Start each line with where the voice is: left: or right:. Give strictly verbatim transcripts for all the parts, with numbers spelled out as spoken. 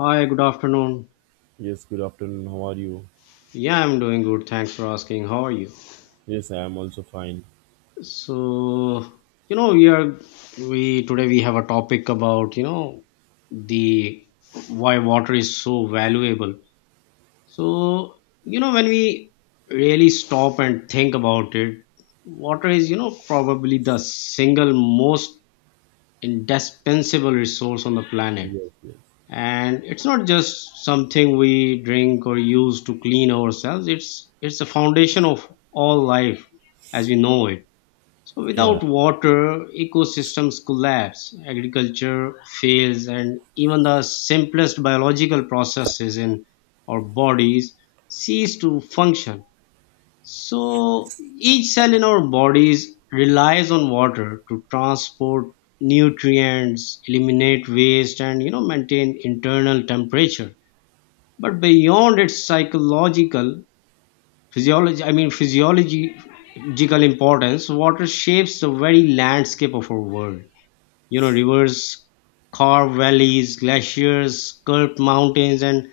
left: Hi, good afternoon.
right: Yes, good afternoon. How are you?
left: Yeah, I'm doing good. Thanks for asking. How are you?
right: Yes, I am also fine.
left: So, you know, we are we today we have a topic about, you know, the why water is so valuable. So, you know, when we really stop and think about it, water is, you know, probably the single most indispensable resource on the planet,
right: Yes, yes.
left: and it's not just something we drink or use to clean ourselves. It's it's the foundation of all life as we know it. So
right: Yeah.
left: without water, ecosystems collapse, agriculture fails, and even the simplest biological processes in our bodies cease to function. So each cell in our bodies relies on water to transport nutrients, eliminate waste, and you know maintain internal temperature. But beyond its psychological physiology I mean physiological importance, water shapes the very landscape of our world. You know, rivers carve valleys, glaciers sculpt mountains, and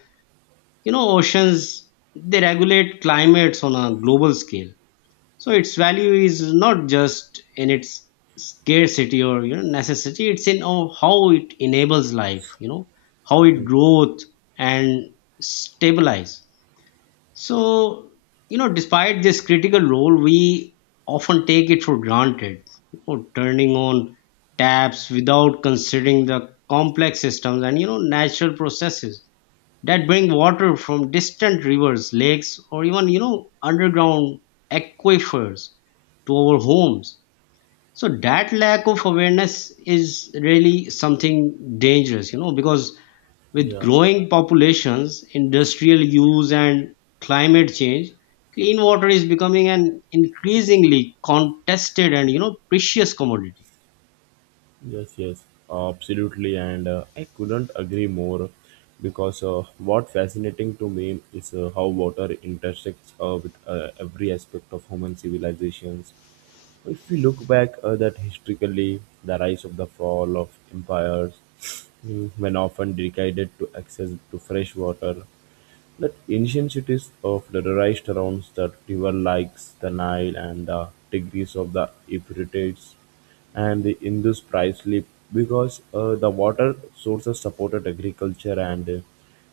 left: you know oceans, they regulate climates on a global scale. So its value is not just in its scarcity or you know necessity. It's in how how it enables life. You know how it
right: Mm.
left: growth and stabilize. So you know, despite this critical role, we often take it for granted. You know, turning on taps without considering the complex systems and you know natural processes that bring water from distant rivers, lakes, or even you know underground aquifers to our homes. So that lack of awareness is really something dangerous, you know, because with
right: Yeah,
left: growing populations, industrial use, and climate change, clean water is becoming an increasingly contested and you know precious commodity.
right: yes, yes. Absolutely. And uh, I couldn't agree more because uh, what fascinating to me is uh, how water intersects uh, with uh, every aspect of human civilizations. If we look back uh, that historically, the rise of the fall of empires, mm, when often decided to access to fresh water. The ancient cities of the Dadarai surround the rivers like the Nile and the Tigris of the Euphrates and the Indus priestly because uh, the water sources supported agriculture and uh,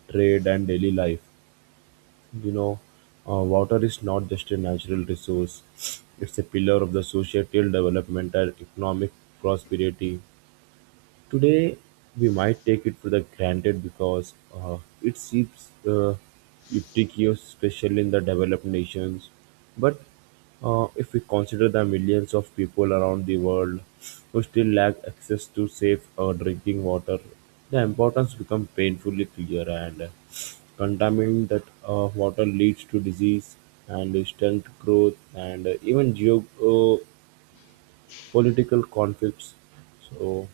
right: trade and daily life. You know, uh, water is not just a natural resource, it's a pillar of the societal development and economic prosperity. Today, we might take it for the granted because uh, it seems uh, ubiquitous, especially in the developed nations. But uh, if we consider the millions of people around the world who still lack access to safe uh, drinking water, the importance becomes painfully clear. And uh, contaminating that uh, water leads to disease and distant growth and uh, even geopolitical uh, political conflicts. So.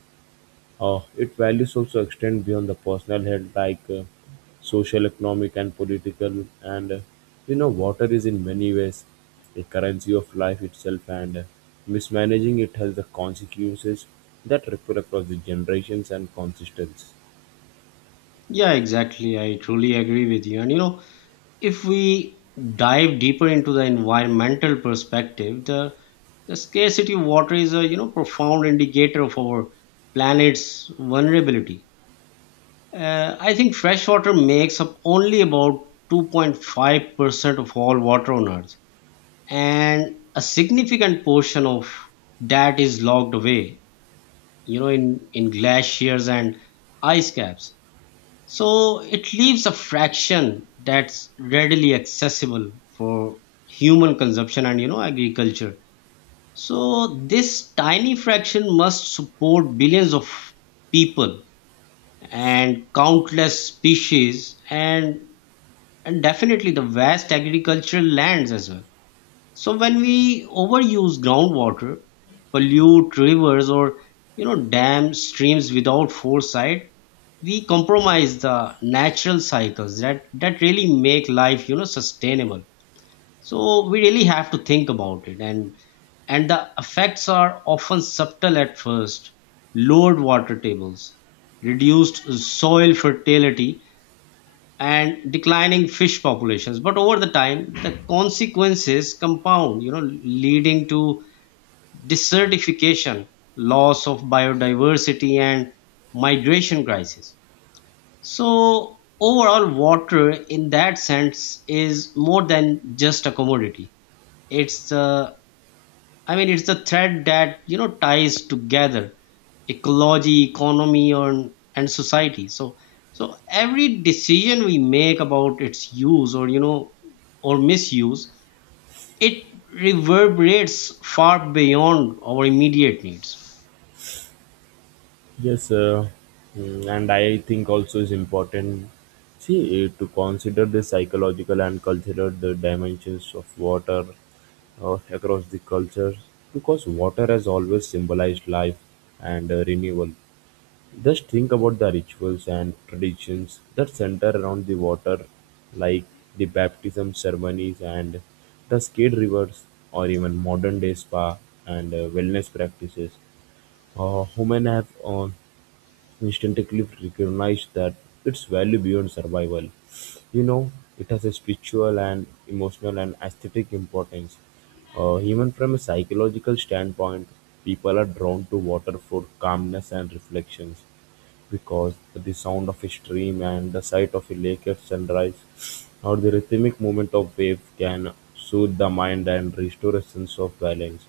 right: Uh, its values also extend beyond the personal health, like uh, social, economic, and political. And uh, you know, water is in many ways a currency of life itself, and uh, mismanaging it has the consequences that ripple across the generations and consistencies.
left: Yeah, exactly. I truly agree with you. And you know, if we dive deeper into the environmental perspective, the, the scarcity of water is a you know profound indicator of our planet's vulnerability. Uh, I think freshwater makes up only about two point five percent of all water on Earth, and a significant portion of that is locked away, you know, in, in glaciers and ice caps. So it leaves a fraction that's readily accessible for human consumption and you know agriculture. So this tiny fraction must support billions of people and countless species and and definitely the vast agricultural lands as well. So when we overuse groundwater, pollute rivers, or you know dam streams without foresight, we compromise the natural cycles that that really make life you know sustainable. So we really have to think about it, and and the effects are often subtle at first. Lowered water tables, reduced soil fertility, and declining fish populations, but over the time the consequences compound, you know, leading to desertification, loss of biodiversity, and migration crisis. So overall, water in that sense is more than just a commodity. it's the I mean, it's the thread that you know ties together ecology, economy, and and society. So, so every decision we make about its use or you know or misuse, it reverberates far beyond our immediate needs.
right: Yes, uh, mm, and I think also is important. See, eh, to consider the psychological and cultural the dimensions of water uh, across the cultures, because water has always symbolized life and uh, renewal. Just think about the rituals and traditions that center around the water, like the baptism ceremonies and the skate rivers, or even modern day spa and uh, wellness practices. Uh, women have on instantly recognize that its value beyond survival. You know, it has a spiritual and emotional and aesthetic importance. Uh, even from a psychological standpoint, people are drawn to water for calmness and reflections because the sound of a stream and the sight of a lake at sunrise or the rhythmic movement of waves can soothe the mind and restore a sense of balance.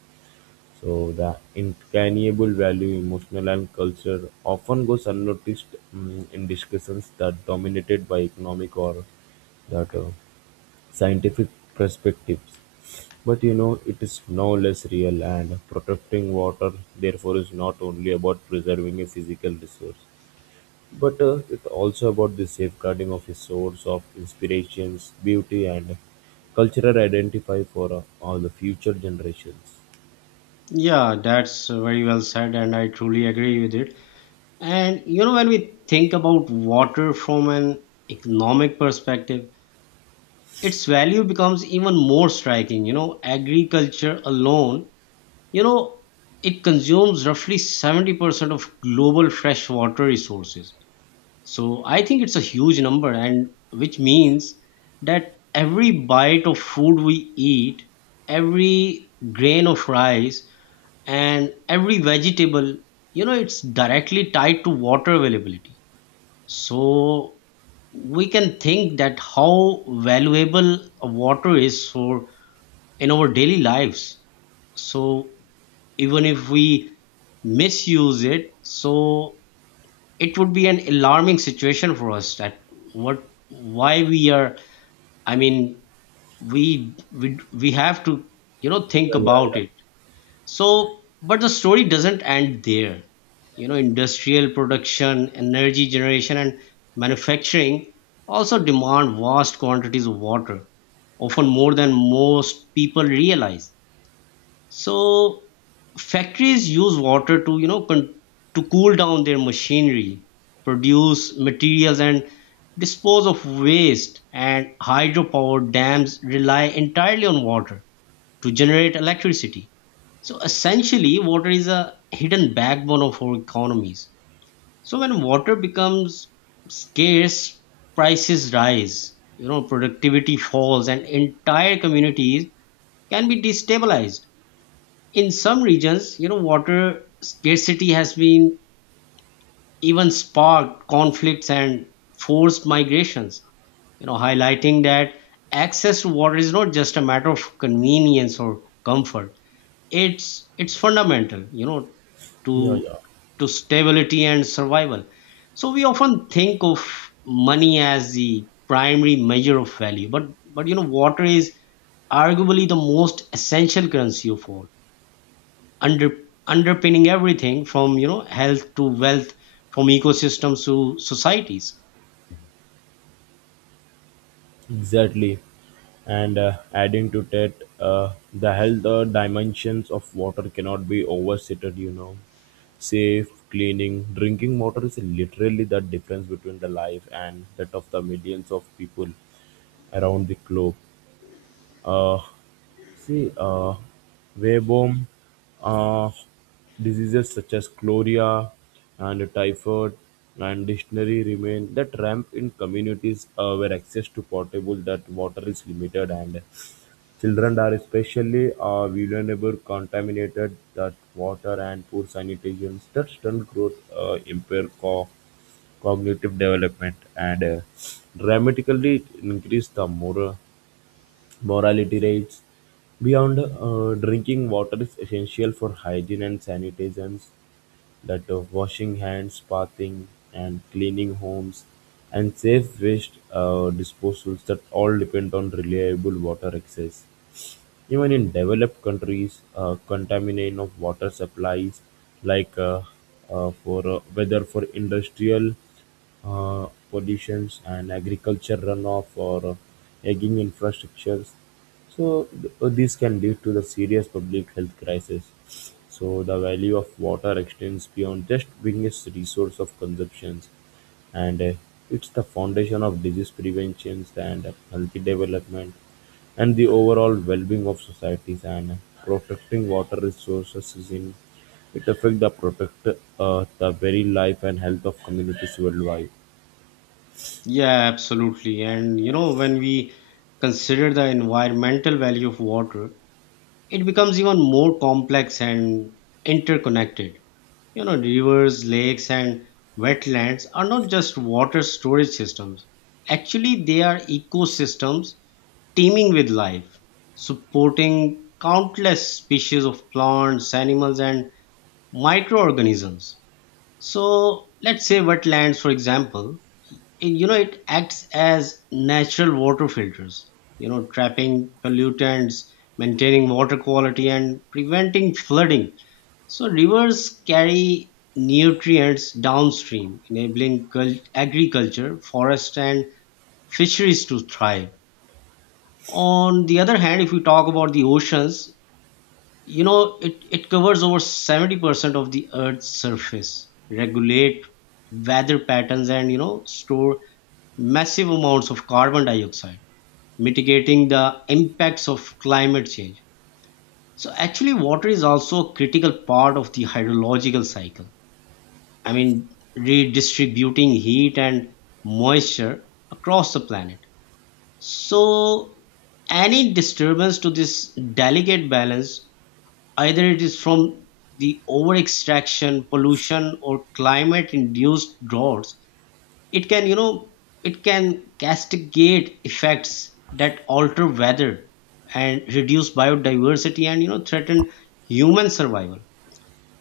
right: So the intangible value, emotional and culture often goes unnoticed mm, in discussions that dominated by economic or that uh, scientific perspectives. But you know, it is no less real, and protecting water therefore is not only about preserving a physical resource, but uh, it also about the safeguarding of a source of inspirations, beauty and cultural identity for uh, all the future generations.
left: Yeah, that's very well said, and I truly agree with it. And you know, when we think about water from an economic perspective, its value becomes even more striking. You know, agriculture alone, you know, it consumes roughly seventy percent of global freshwater resources. So I think it's a huge number, and which means that every bite of food we eat, every grain of rice, and every vegetable, you know, it's directly tied to water availability. So we can think that how valuable water is for in our daily lives. So even if we misuse it, so it would be an alarming situation for us that what why we are, i mean we we, we have to you know think
right: Yeah, yeah,
left: about
right: yeah.
left: it. So but the story doesn't end there. You know, industrial production, energy generation, and manufacturing also demand vast quantities of water, often more than most people realize. So factories use water to you know con- to cool down their machinery, produce materials, and dispose of waste, and hydropower dams rely entirely on water to generate electricity. So essentially water is a hidden backbone of our economies. So when water becomes scarce, prices rise, you know, productivity falls and entire communities can be destabilized. In some regions, you know, water scarcity has been even sparked conflicts and forced migrations, you know, highlighting that access to water is not just a matter of convenience or comfort. It's it's fundamental, you know,
right: Yeah,
left: to
right: yeah.
left: to stability and survival. So we often think of money as the primary measure of value, but but you know, water is arguably the most essential currency of all, under underpinning everything from you know health to wealth, from ecosystems to societies.
right: Exactly. And uh, adding to that, uh, the health uh, dimensions of water cannot be overstated, you know. Safe, cleaning, drinking water is literally the difference between the life and that of the millions of people around the globe. uh, See. Waveform diseases such as cholera and typhoid and dysentery remain that ramp in communities uh, where access to potable that water is limited, and children are especially uh, vulnerable. Contaminated that water and poor sanitation that stunt growth, uh, impair co- cognitive development, and uh, dramatically increase the moral Morality rates. Beyond uh, drinking water is essential for hygiene and sanitations, that uh, washing hands, bathing, and cleaning homes, and safe waste uh, disposals that all depend on reliable water access. Even in developed countries, uh, contamination of water supplies, like uh, uh, for uh, whether for industrial uh, pollutions and agriculture runoff or uh, aging infrastructures, so th- uh, these can lead to the serious public health crisis. So the value of water extends beyond just being a resource of consumptions, and uh, it's the foundation of disease prevention and healthy development and the overall well-being of societies, and protecting water resources is in it affect the protect uh, the very life and health of communities worldwide.
left: Yeah, absolutely. And you know, when we consider the environmental value of water, it becomes even more complex and interconnected. You know, rivers, lakes, and wetlands are not just water storage systems. Actually, they are ecosystems teeming with life, supporting countless species of plants, animals, and microorganisms. So let's say wetlands, for example, eh, you know, it acts as natural water filters, you know, trapping pollutants, maintaining water quality, and preventing flooding. So rivers carry nutrients downstream, enabling cult- agriculture, forest, and fisheries to thrive. On the other hand, if we talk about the oceans, you know, it, it covers over seventy percent of the earth's surface, regulate weather patterns, and you know store massive amounts of carbon dioxide, mitigating the impacts of climate change. So actually water is also a critical part of the hydrological cycle, I mean, redistributing heat and moisture across the planet. So any disturbance to this delicate balance, either it is from the over-extraction, pollution, or climate-induced droughts, it can, you know, it can castigate effects that alter weather and reduce biodiversity and, you know, threaten human survival.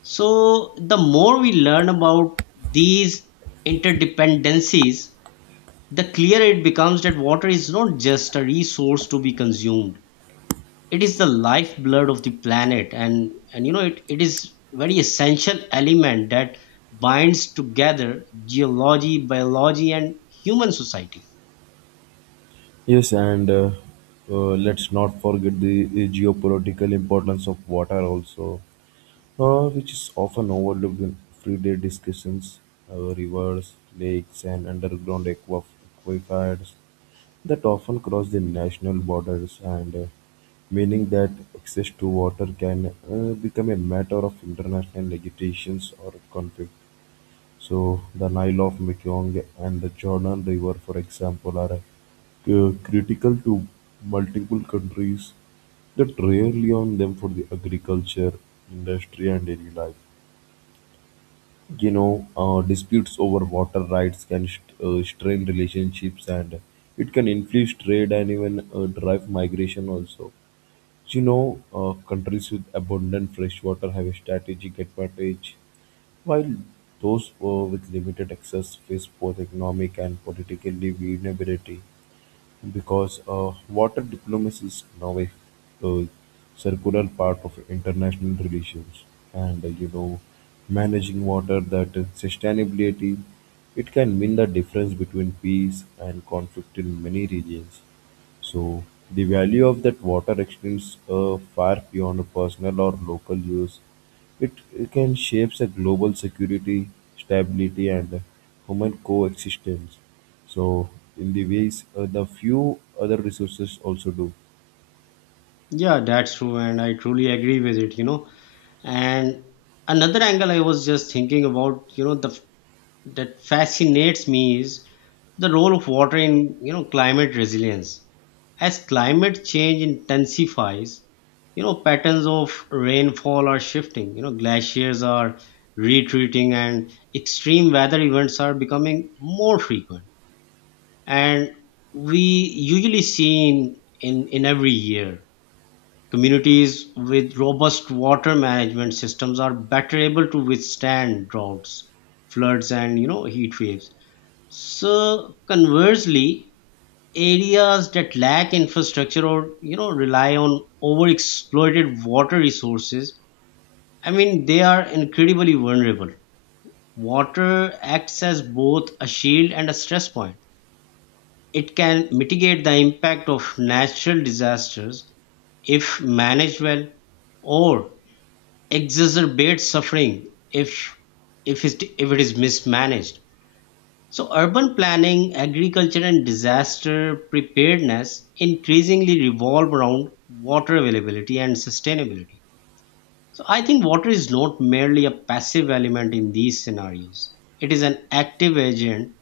left: So the more we learn about these interdependencies, the clearer it becomes that water is not just a resource to be consumed, it is the lifeblood of the planet. And and you know, it, it is very essential element that binds together geology, biology, and human society.
right: Yes, and uh, uh, let's not forget the, the geopolitical importance of water also, uh, which is often overlooked in everyday discussions. Uh, rivers, lakes, and underground aqua- aquifers that often cross the national borders, and uh, meaning that access to water can uh, become a matter of international legislations or conflict. So the Nile of Mekong and the Jordan River, for example, are uh, critical to multiple countries that rarely on them for the agriculture, industry, and daily life. You know, uh, disputes over water rights can st- uh, strain relationships, and it can influence trade and even uh, drive migration also. You know, uh, countries with abundant fresh water have a strategic advantage, while those uh, with limited access face both economic and political vulnerability because uh, water diplomacy is now a, a circular part of international relations, and uh, you know, managing water that is sustainability, it can mean the difference between peace and conflict in many regions. So the value of that water extends uh, far beyond personal or local use. It, it can shape a global security, stability, and human coexistence. So in the ways uh, the few other resources also do.
left: Yeah, that's true, and I truly agree with it. You know, and another angle I was just thinking about, you know, the that fascinates me is the role of water in, you know, climate resilience. As climate change intensifies, you know, patterns of rainfall are shifting, you know, glaciers are retreating and extreme weather events are becoming more frequent. And we usually see in in, in every year, communities with robust water management systems are better able to withstand droughts, floods, and, you know, heat waves. So conversely, areas that lack infrastructure or, you know, rely on overexploited water resources, I mean, they are incredibly vulnerable. Water acts as both a shield and a stress point. It can mitigate the impact of natural disasters if managed well, or exacerbate suffering if if it, if it is mismanaged. So urban planning, agriculture, and disaster preparedness increasingly revolve around water availability and sustainability. So I think water is not merely a passive element in these scenarios, it is an active agent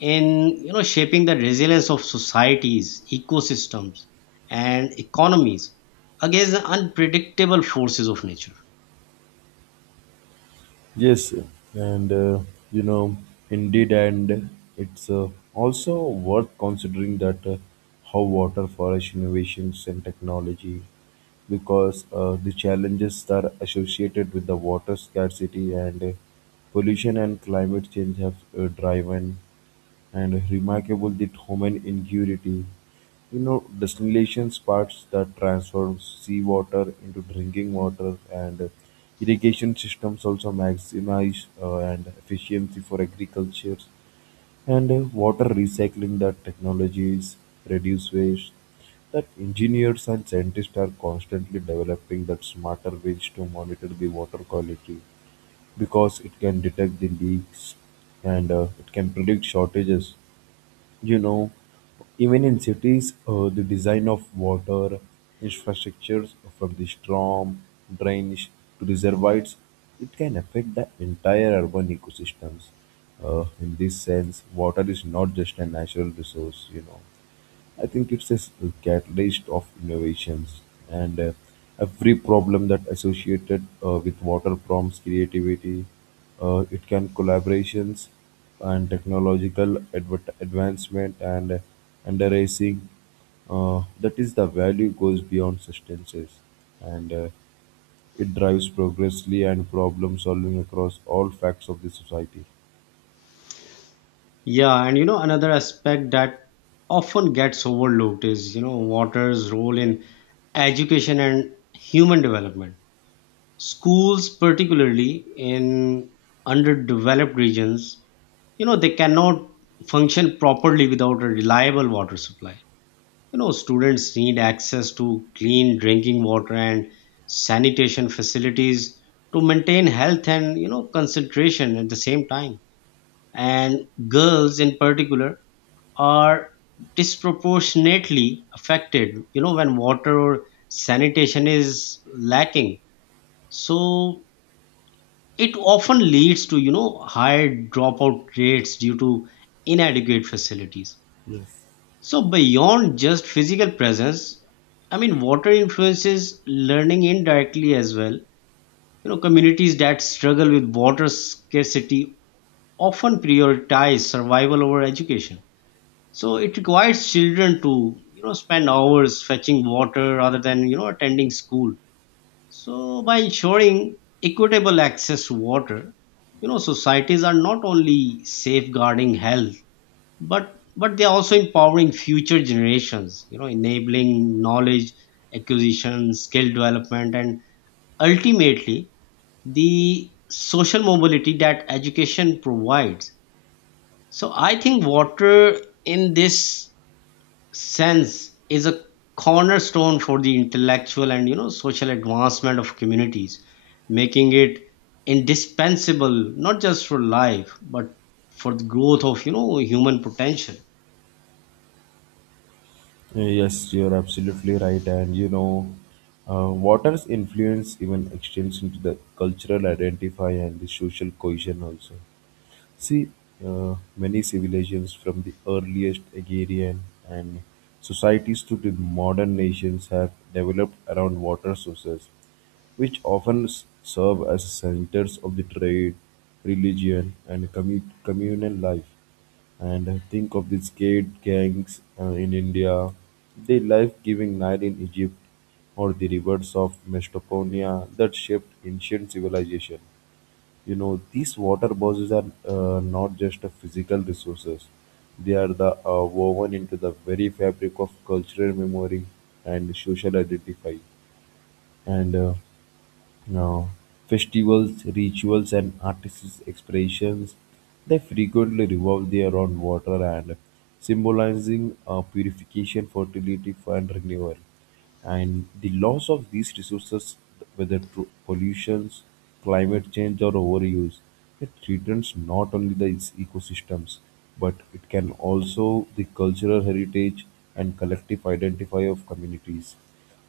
left: in, you know, shaping the resilience of societies, ecosystems, and economies against the unpredictable forces of nature.
right: Yes, and uh, you know, indeed, and it's uh, also worth considering that uh, how water forest innovations and technology, because uh, the challenges that are associated with the water scarcity and uh, pollution and climate change have uh, driven and remarkable the human ingenuity. You know, desalination parts that transform seawater into drinking water, and irrigation systems also maximize uh, and efficiency for agriculture, and uh, water recycling that technologies reduce waste, that engineers and scientists are constantly developing that smarter ways to monitor the water quality because it can detect the leaks, and uh, it can predict shortages. You know, even in cities, uh, the design of water infrastructures from the storm drains to reservoirs, it can affect the entire urban ecosystems. Uh, in this sense, water is not just a natural resource. You know, I think it's a catalyst of innovations, and uh, every problem that associated uh, with water prompts creativity. Uh, it can collaborations and technological adver- advancement, and uh, underracing. Uh, that is the value goes beyond substances, and uh, it drives progressively and problem solving across all facts of the society.
left: Yeah, and you know, another aspect that often gets overlooked is, you know, water's role in education and human development. Schools, particularly in underdeveloped regions, you know, they cannot function properly without a reliable water supply. You know, students need access to clean drinking water and sanitation facilities to maintain health and, you know, concentration at the same time. And girls in particular are disproportionately affected, you know, when water or sanitation is lacking. So it often leads to, you know, higher dropout rates due to inadequate facilities.
right: Yes.
left: So beyond just physical presence, I mean, water influences learning indirectly as well. You know, communities that struggle with water scarcity often prioritize survival over education. So it requires children to, you know, spend hours fetching water rather than, you know, attending school. So by ensuring equitable access to water, you know, societies are not only safeguarding health, but but they are also empowering future generations, you know, enabling knowledge acquisition, skill development, and ultimately the social mobility that education provides. So I think water in this sense is a cornerstone for the intellectual and, you know, social advancement of communities, making it indispensable not just for life but for the growth of, you know, human potential.
right: Yes, you're absolutely right. And you know, uh, water's influence even extends into the cultural identify and the social cohesion also. See, uh, many civilizations from the earliest agrarian and societies to the modern nations have developed around water sources, which often s- serve as centers of the trade, religion, and commu- communal life. And think of the skate gangs uh, in India, the life-giving Nile in Egypt, or the rivers of Mesopotamia that shaped ancient civilization. You know, these water bodies are uh, not just a physical resources; they are the uh, woven into the very fabric of cultural memory and social identify. And uh, now, festivals, rituals, and artists' expressions, they frequently revolve the around water, and symbolizing uh, purification, fertility, and renewal. And the loss of these resources, whether through pollutions, climate change, or overuse, it threatens not only the its ecosystems, but it can also the cultural heritage and collective identity of communities.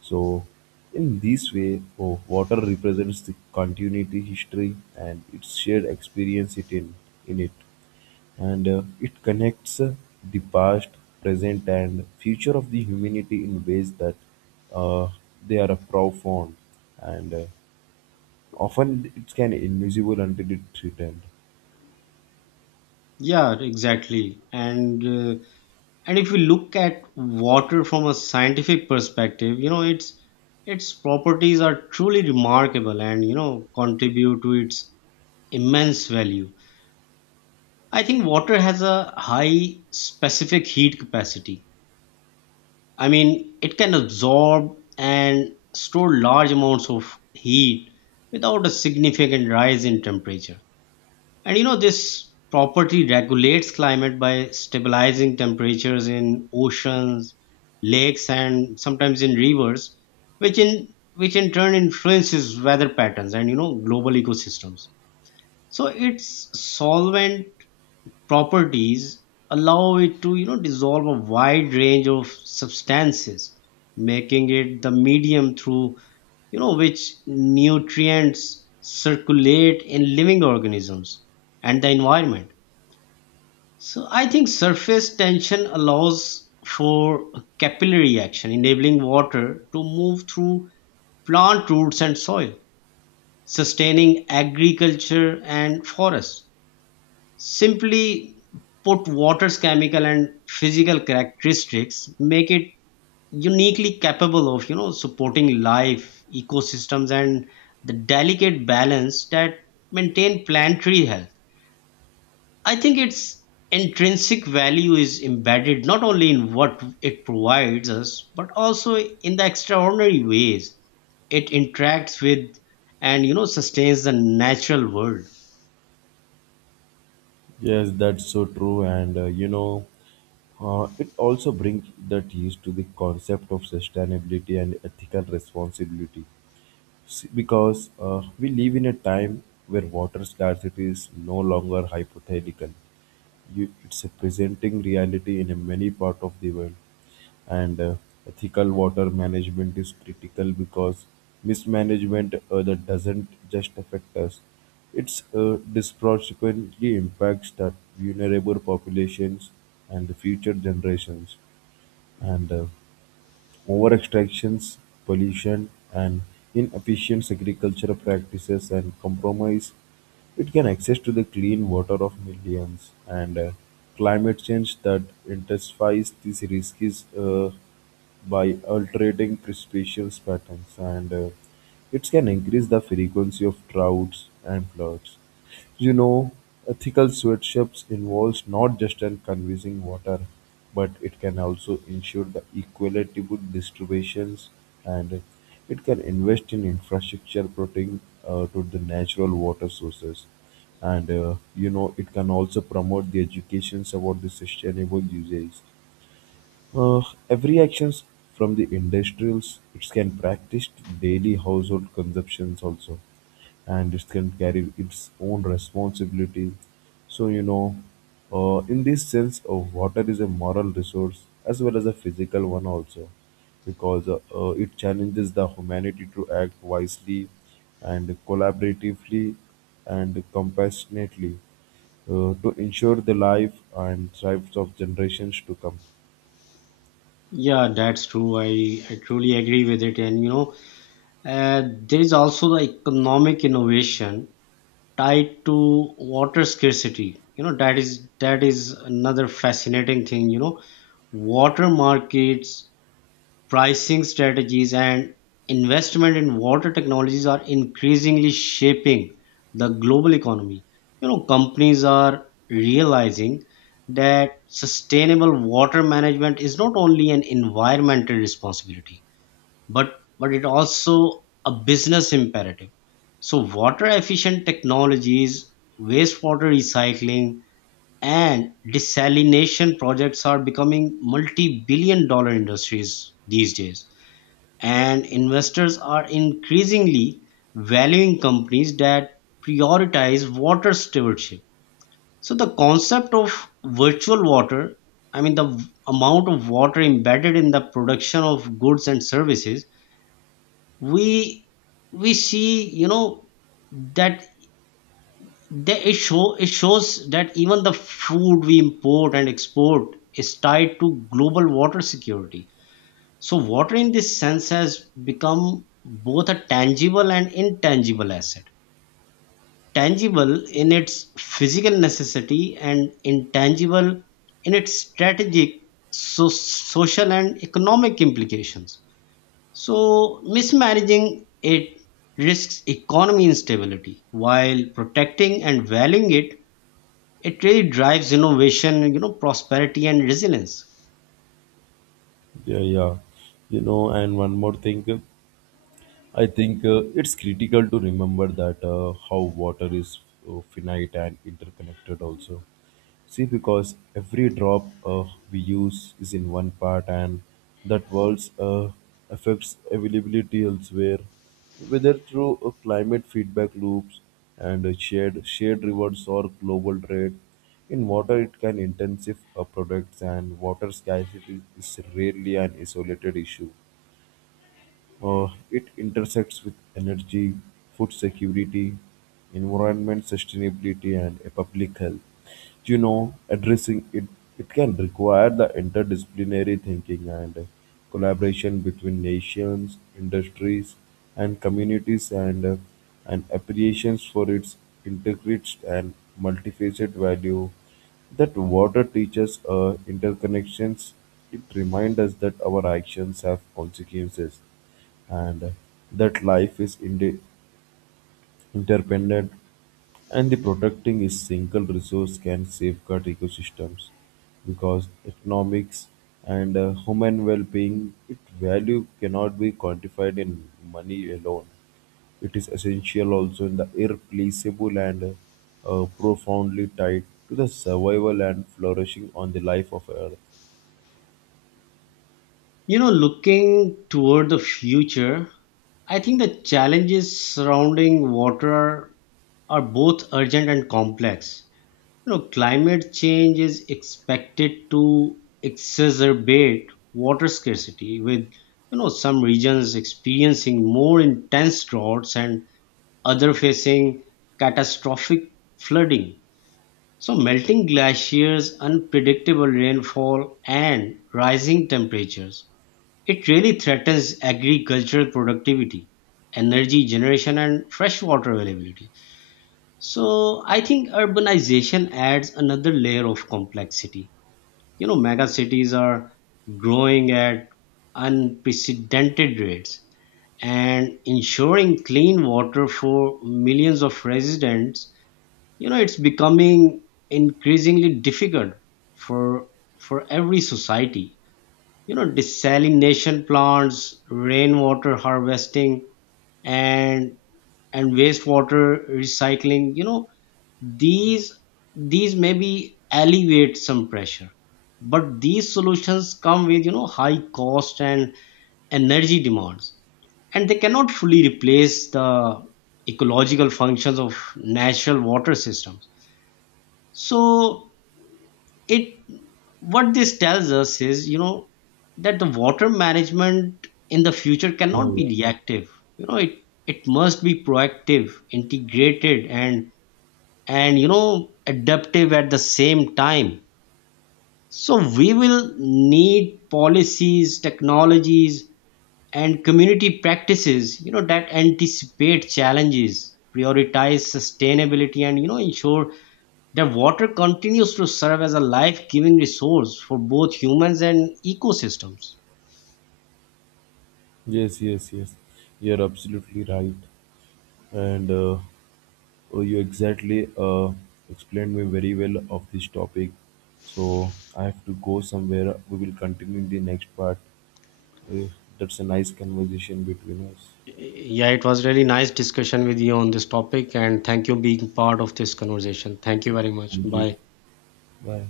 right: So, in this way, oh, water represents the continuity, history, and its shared experience it in, in it. And uh, it connects uh, the past, present, and future of the humanity in ways that uh, they are profound. And uh, often it's can invisible until it's returned.
left: Yeah, exactly. And uh, and if we look at water from a scientific perspective, you know, its its properties are truly remarkable and, you know, contribute to its immense value. I think water has a high specific heat capacity. I mean, it can absorb and store large amounts of heat without a significant rise in temperature. And you know, this property regulates climate by stabilizing temperatures in oceans, lakes, and sometimes in rivers, which in which in turn influences weather patterns and, you know, global ecosystems. So its solvent properties allow it to you know dissolve a wide range of substances, making it the medium through you know which nutrients circulate in living organisms and the environment. So I think surface tension allows for capillary action, enabling water to move through plant roots and soil, sustaining agriculture and forests. Simply put, water's chemical and physical characteristics make it uniquely capable of you know, supporting life, ecosystems, and the delicate balance that maintain planetary health. I think its intrinsic value is embedded not only in what it provides us, but also in the extraordinary ways it interacts with and you know sustains the natural world.
right: Yes, that's so true. And uh, you know, uh, it also brings that use to the concept of sustainability and ethical responsibility. See, because uh, we live in a time where water scarcity is no longer hypothetical. You, it's a presenting reality in a many part of the world, and uh, ethical water management is critical because mismanagement uh, that doesn't just affect us; it's uh, disproportionately impacts the vulnerable populations and the future generations. And uh, over extractions, pollution, and inefficient agricultural practices and compromise it can access to the clean water of millions, and uh, climate change that intensifies these risks uh, by altering precipitation patterns, and uh, it can increase the frequency of droughts and floods. You know, ethical sweatshops involves not just in conserving water, but it can also ensure the equitable distributions, and it can invest in infrastructure protecting uh, to the natural water sources. And uh, you know, it can also promote the educations about the sustainable usage. uh, Every actions from the industrials, it can practice daily household consumptions also, and it can carry its own responsibility. So you know, uh, in this sense, uh, water is a moral resource as well as a physical one also, because uh, uh, it challenges the humanity to act wisely and collaboratively and compassionately uh, to ensure the life and lives of generations to come.
left: Yeah, that's true. I, I truly agree with it. And you know, uh, there is also the economic innovation tied to water scarcity. You know, that is that is another fascinating thing. You know, water markets, pricing strategies, and investment in water technologies are increasingly shaping the global economy. You know, companies are realizing that sustainable water management is not only an environmental responsibility, but but it also a business imperative. So, water efficient technologies, wastewater recycling, and desalination projects are becoming multi billion dollar industries these days, and investors are increasingly valuing companies that prioritize water stewardship. So, the concept of virtual water, I mean, the v- amount of water embedded in the production of goods and services, we we see, you know, that the, it, show, it shows that even the food we import and export is tied to global water security. So water in this sense has become both a tangible and intangible asset. Tangible in its physical necessity and intangible in its strategic, so- social, and economic implications. So mismanaging it risks economy instability, while protecting and valuing it it really drives innovation, you know prosperity, and resilience.
right: Yeah, yeah. You know, and one more thing. I think uh, it's critical to remember that uh, how water is uh, finite and interconnected also. See, because every drop uh, we use is in one part, and that world's uh, affects availability elsewhere, whether through uh, climate feedback loops and uh, shared shared rewards or global trade. In water, it can intensive uh, products, and water scarcity is rarely an isolated issue. Uh, it intersects with energy, food security, environment sustainability, and uh, public health. You know, addressing it, it can require the interdisciplinary thinking and uh, collaboration between nations, industries, and communities, and uh, an appreciation for its integrated and multifaceted value that water teaches uh, interconnections. It reminds us that our actions have consequences, and that life is inde- interdependent, and the protecting a single resource can safeguard ecosystems because economics and uh, human well-being, its value cannot be quantified in money alone. It is essential also in the irreplaceable and uh, profoundly tied to the survival and flourishing on the life of earth.
left: You know, looking toward the future, I think the challenges surrounding water are both urgent and complex. You know, climate change is expected to exacerbate water scarcity, with you know some regions experiencing more intense droughts and other facing catastrophic flooding. So, melting glaciers, unpredictable rainfall, and rising temperatures it really threatens agricultural productivity, energy generation, and freshwater availability. So I think urbanization adds another layer of complexity. You know, mega cities are growing at unprecedented rates, and ensuring clean water for millions of residents, you know, it's becoming increasingly difficult for for every society. You know, desalination plants, rainwater harvesting, and and wastewater recycling, you know, these these maybe alleviate some pressure, but these solutions come with you know high cost and energy demands, and they cannot fully replace the ecological functions of natural water systems. So it what this tells us is, you know, that the water management in the future
right: Yeah,
left: cannot be
right: yeah.
left: reactive. You know, it it must be proactive, integrated, and and you know adaptive at the same time. So we will need policies, technologies, and community practices you know that anticipate challenges, prioritize sustainability, and you know ensure that water continues to serve as a life-giving resource for both humans and ecosystems.
right: Yes, yes, yes, you're absolutely right. And uh, oh, you exactly uh, explained me very well of this topic. So I have to go somewhere. We will continue in the next part. Uh, that's a nice conversation between us.
left: Yeah, it was really nice discussion with you on this topic, and thank you being part of this conversation. Thank you very much.
right: Thank you.
left: Bye.
right: Bye.